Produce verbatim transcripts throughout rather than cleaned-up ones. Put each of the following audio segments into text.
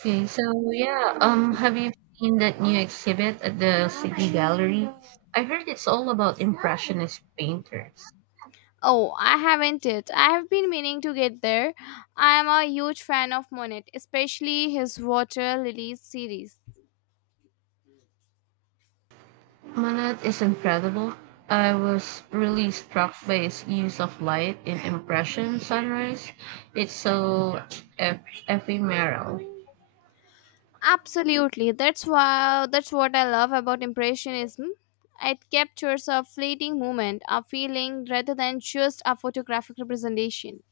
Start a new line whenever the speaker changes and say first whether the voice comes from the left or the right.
right: Okay, so yeah, um, have you seen that new exhibit at the City Gallery? I heard it's all about Impressionist painters.
left: Oh, I haven't it. I have been meaning to get there. I am a huge fan of Monet, especially his Water Lilies series.
right: Manet is incredible. I was really struck by his use of light in Impression Sunrise. It's so eph- ephemeral.
left: Absolutely. That's why that's what I love about impressionism. It captures a fleeting moment, a feeling rather than just a photographic representation.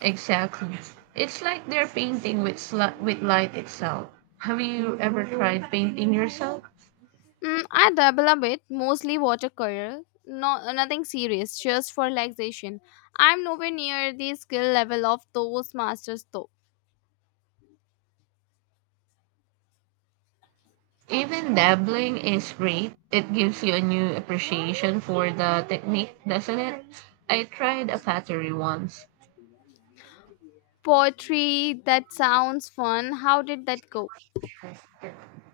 right: Exactly. It's like they're painting with, sli- with light itself. Have you ever tried painting yourself?
left: Mm, I dabble a bit, mostly watercolor. No, nothing serious, just for relaxation. I'm nowhere near the skill level of those masters though.
right: Even dabbling is great. It gives you a new appreciation for the technique, doesn't it? I tried a pottery once.
left: Poetry, that sounds fun. How did that go?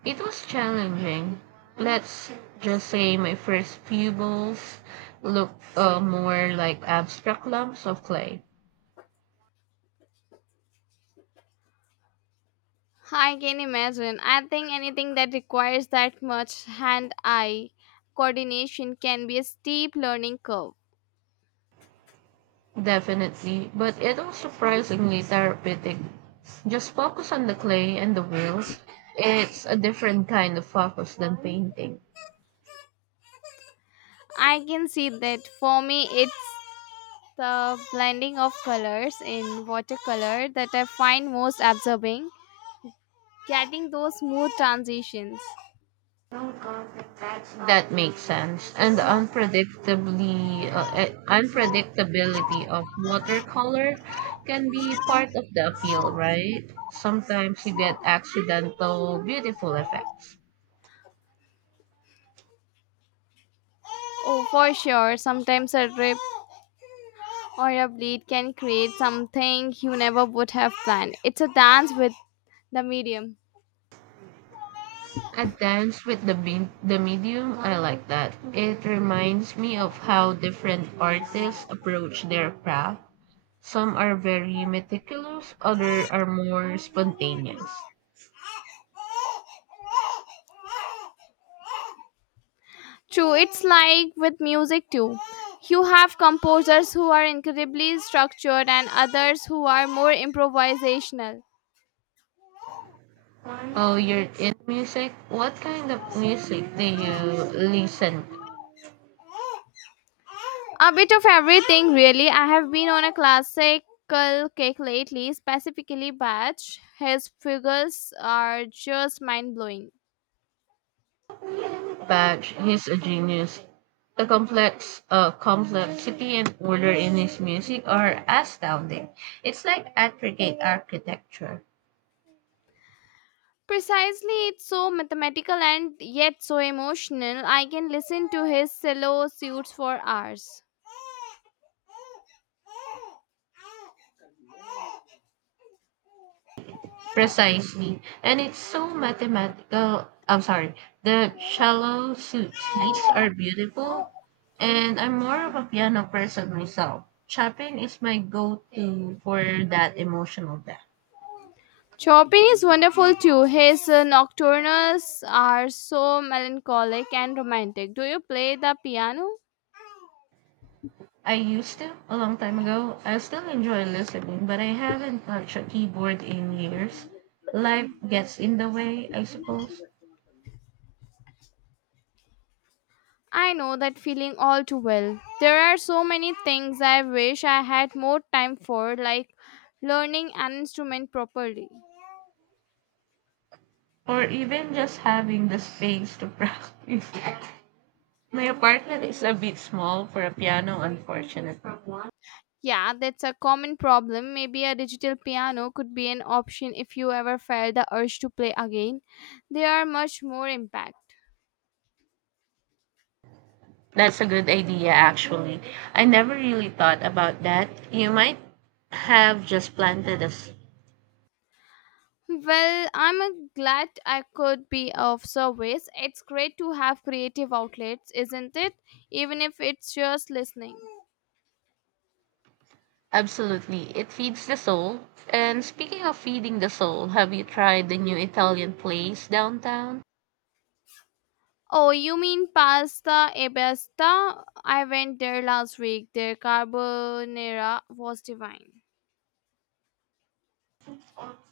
right: It was challenging. Let's just say my first few bowls looked uh, more like abstract lumps of clay.
left: I can imagine. I think anything that requires that much hand eye coordination can be a steep learning curve.
right: Definitely, but it was surprisingly therapeutic. Just focus on the clay and the wheels. It's a different kind of focus than painting.
left: I can see that for me, it's the blending of colors in watercolor that I find most absorbing, getting those smooth transitions.
right: That makes sense. And the unpredictably uh, eh, unpredictability of watercolor can be part of the appeal, right? Sometimes you get accidental beautiful effects.
left: Oh, for sure. Sometimes a rip or a bleed can create something you never would have planned. It's a dance with the medium.
right: A dance with the be- the medium, I like that. It reminds me of how different artists approach their craft. Some are very meticulous, other are more spontaneous.
left: True, it's like with music too. You have composers who are incredibly structured and others who are more improvisational.
right: Oh, you're in music? What kind of music do you listen to?
left: A bit of everything, really. I have been on a classical kick lately, specifically Bach. His figures are just mind blowing.
right: Badge, he's a genius. The complex uh, complexity and order in his music are astounding. It's like intricate architecture.
left: Precisely, it's so mathematical and yet so emotional. I can listen to his solo suites for hours.
right: Precisely. And it's so mathematical. I'm sorry. The cello su- suites are beautiful, and I'm more of a piano person myself. Chopin is my go to for that emotional depth.
left: Chopin is wonderful too. His uh, nocturnes are so melancholic and romantic. Do you play the piano?
right: I used to a long time ago. I still enjoy listening, but I haven't touched a keyboard in years. Life gets in the way, I suppose,
left: I know that feeling all too well. There are so many things I wish I had more time for, like learning an instrument properly.
right: or even just having the space to practice. My apartment is a bit small for a piano, unfortunately.
left: Yeah, that's a common problem. Maybe a digital piano could be an option if you ever felt the urge to play again. They are much more impact.
right: That's a good idea, actually. I never really thought about that. You might have just planted a s-
left: Well, I'm uh, glad I could be of service. It's great to have creative outlets, isn't it? Even if it's just listening.
right: Absolutely. It feeds the soul. And speaking of feeding the soul, have you tried the new Italian place downtown?
left: Oh, you mean pasta e basta? I went there last week. Their carbonara was divine.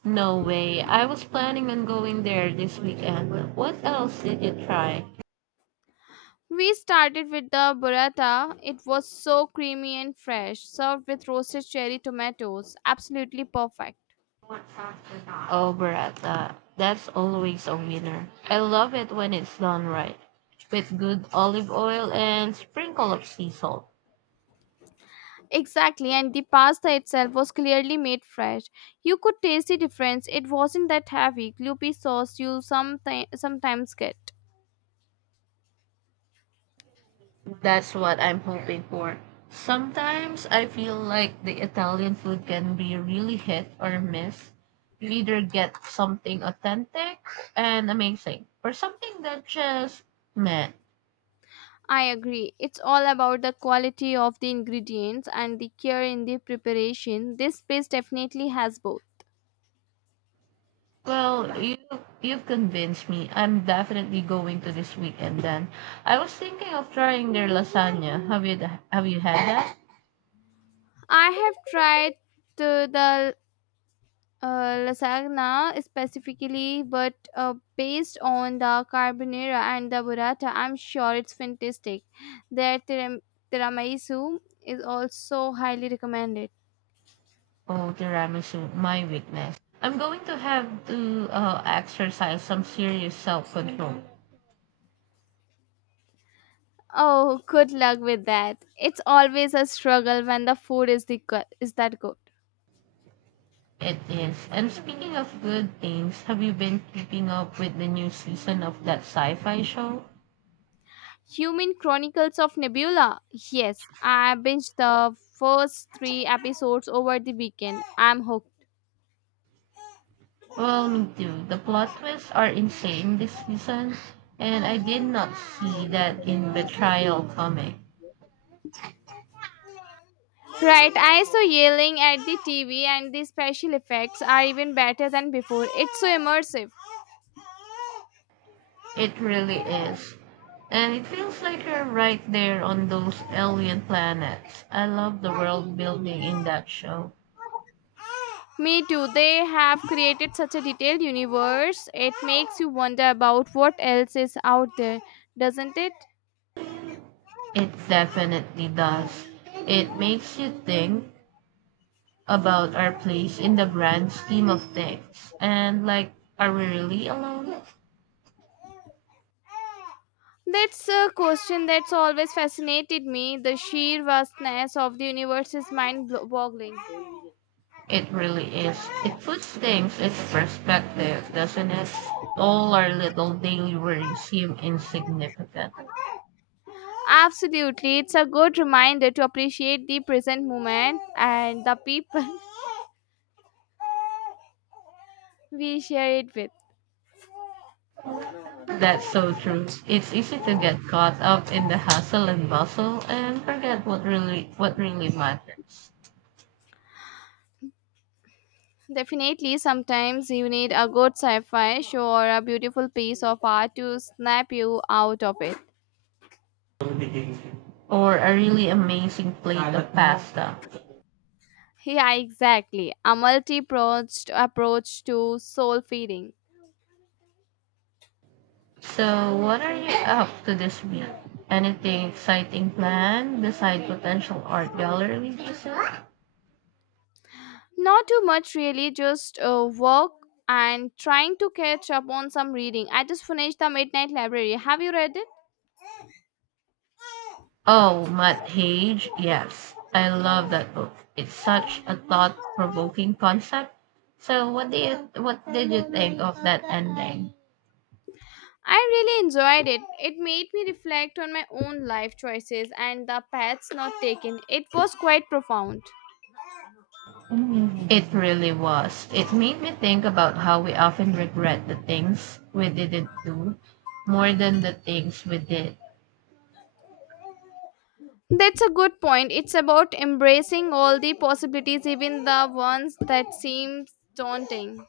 right: No way. I was planning on going there this weekend. What else did you try?
left: We started with the burrata. It was so creamy and fresh, served with roasted cherry tomatoes. Absolutely perfect.
right: Oh, burrata. That's always a winner. I love it when it's done right, with good olive oil and sprinkle of sea salt.
left: Exactly, and the pasta itself was clearly made fresh. You could taste the difference. It wasn't that heavy, gloopy sauce you someti- sometimes get.
right: That's what I'm hoping for. Sometimes I feel like the Italian food can be really hit or miss. You either get something authentic and amazing, or something that just meh.
left: I agree. It's all about the quality of the ingredients and the care in the preparation. This place definitely has both.
right: Well, you you've convinced me. I'm definitely going to this weekend then. I was thinking of trying their lasagna. Have you have you had that?
left: I have tried the, the uh, lasagna specifically, but uh, based on the carbonara and the burrata, I'm sure it's fantastic. Their tiram- tiramisu is also highly recommended.
right: Oh, tiramisu, my weakness. I'm going to have to uh, exercise some serious self-control.
left: Oh, good luck with that. It's always a struggle when the food is the good, is that good.
right: It is. And speaking of good things, have you been keeping up with the new season of that sci-fi show?
left: Human Chronicles of Nebula? Yes, I binged the first three episodes over the weekend. I'm hooked.
right: Well, me too. The plot twists are insane this season, and I did not see that in Betrayal coming.
left: Right, I saw yelling at the T V, and the special effects are even better than before. It's so immersive.
right: It really is. And it feels like you're right there on those alien planets. I love the world building in that show.
left: Me too. They have created such a detailed universe. It makes you wonder about what else is out there, doesn't it?
right: It definitely does. It makes you think about our place in the grand scheme of things. And like, are we really alone?
left: That's a question that's always fascinated me. The sheer vastness of the universe is mind boggling.
right: It really is. It puts things into perspective, doesn't it? All our little daily worries seem insignificant.
left: Absolutely. It's a good reminder to appreciate the present moment and the people we share it with.
right: That's so true. It's easy to get caught up in the hustle and bustle and forget what really what really matters.
left: Definitely, sometimes you need a good sci fi show or a beautiful piece of art to snap you out of it.
right: Or a really amazing plate of pasta.
left: Yeah, exactly. A multi pronged approach to soul feeding.
right: So what are you up to this week? Anything exciting planned beside potential art gallery visit?
left: Not too much, really, just uh, work and trying to catch up on some reading. I just finished The Midnight Library. Have you read it?
right: Oh, Matt Hage, yes. I love that book. It's such a thought provoking concept. So what did you what did you think of that ending?
left: I really enjoyed it. It made me reflect on my own life choices and the paths not taken. It was quite profound.
right: It really was. It made me think about how we often regret the things we didn't do more than the things we did.
left: That's a good point. It's about embracing all the possibilities, even the ones that seem daunting.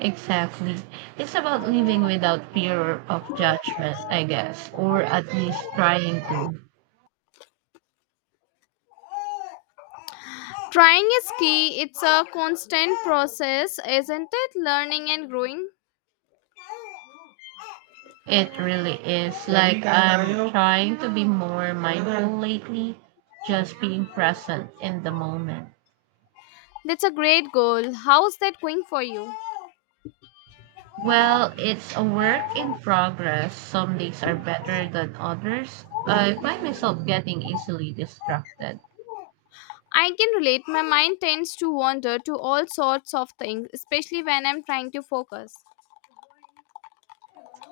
right: Exactly. It's about living without fear of judgment, I guess, or at least trying to.
left: Trying is key. It's a constant process, isn't it? Learning and growing.
right: It really is. Like, I'm trying to be more mindful lately, just being present in the moment.
left: That's a great goal. How's that going for you?
right: Well, it's a work in progress. Some days are better than others. I find myself getting easily distracted.
left: I can relate. My mind tends to wander to all sorts of things, especially when I'm trying to focus.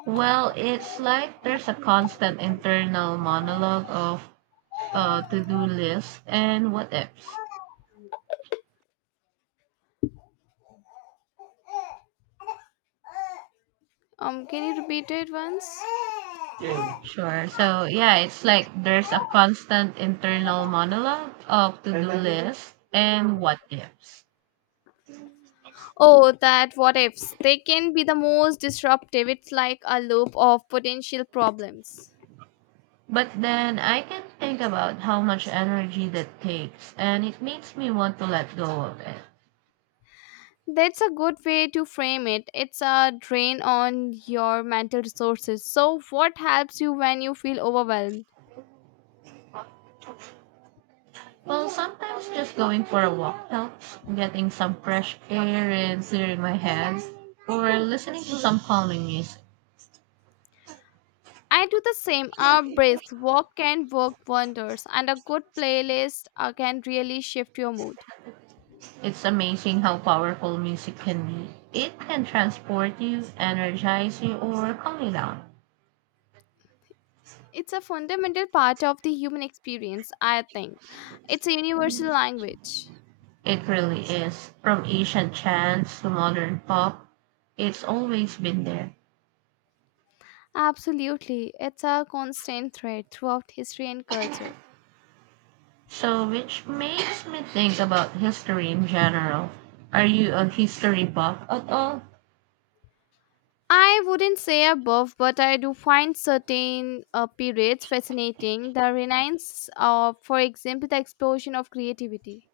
right: Well, it's like there's a constant internal monologue of uh, to-do list and what ifs.
left: Um, can you repeat it once?
right: Mm. Sure. So yeah, it's like there's a constant internal monologue of to-do list and what ifs.
left: Oh, that what ifs. They can be the most disruptive. It's like a loop of potential problems.
right: But then I can think about how much energy that takes, and it makes me want to let go of it.
left: That's a good way to frame it. It's a drain on your mental resources. So, what helps you when you feel overwhelmed?
right: Well, sometimes just going for a walk helps, getting some fresh air and clearing my head, or listening to some calming music.
left: I do the same. A brisk walk can work wonders, and a good playlist uh, can really shift your mood.
right: It's amazing how powerful music can be. It can transport you, energize you, or calm you down.
left: It's a fundamental part of the human experience, I think. It's a universal language.
right: It really is. From ancient chants to modern pop, it's always been there.
left: Absolutely. It's a constant thread throughout history and culture.
right: So, which makes me think about history in general. Are you a history buff at all?
left: I wouldn't say above, but I do find certain uh, periods fascinating. The Renaissance, uh, for example, the explosion of creativity.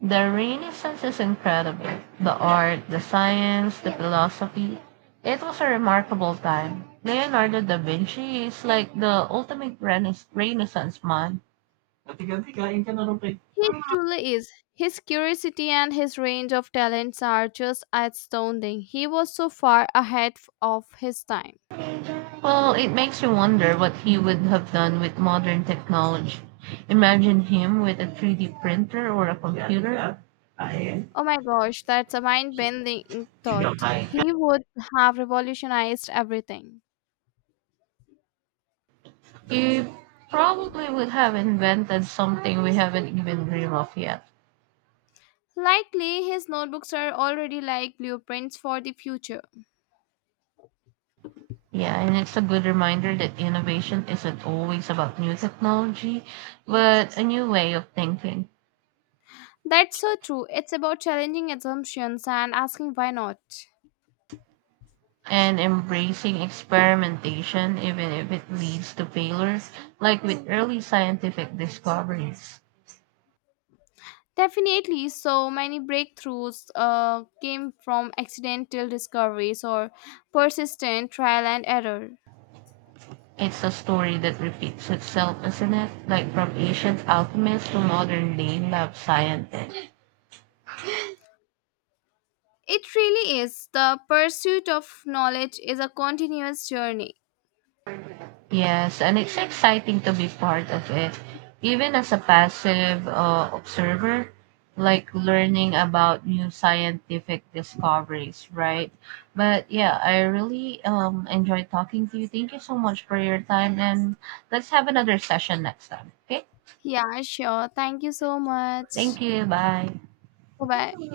right: The Renaissance is incredible. The art, the science, the philosophy. It was a remarkable time. Leonardo da Vinci is like the ultimate renis- Renaissance man. Ganti-ganti, kain ka na rupe.
left: He truly is. His curiosity and his range of talents are just astounding. He was so far ahead f- of his time.
right: Well, it makes you wonder what he would have done with modern technology. Imagine him with a three D printer or a computer. Kain.
left: Oh my gosh, that's a mind bending
right: Ikaw
left: thought.
right: kain ka.
left: He would have revolutionized everything.
right: He probably would have invented something we haven't even dreamed of yet.
left: Likely, his notebooks are already like blueprints for the future.
right: Yeah, and it's a good reminder that innovation isn't always about new technology, but a new way of thinking
left: That's so true. It's about challenging assumptions and asking why not.
right: and embracing experimentation, even if it leads to failures, like with early scientific discoveries.
left: Definitely, so many breakthroughs uh, came from accidental discoveries or persistent trial and error.
right: It's a story that repeats itself, isn't it? Like from ancient alchemists to modern day lab scientists.
left: It really is. The pursuit of knowledge is a continuous journey.
right: Yes, and it's exciting to be part of it, even as a passive uh, observer, like learning about new scientific discoveries, right? But yeah, I really um, enjoy talking to you. Thank you so much for your time, and let's have another session next time, okay?
left: Yeah, sure. Thank you so
right: Thank
left: much.
right: you. Bye.
left: Bye bye.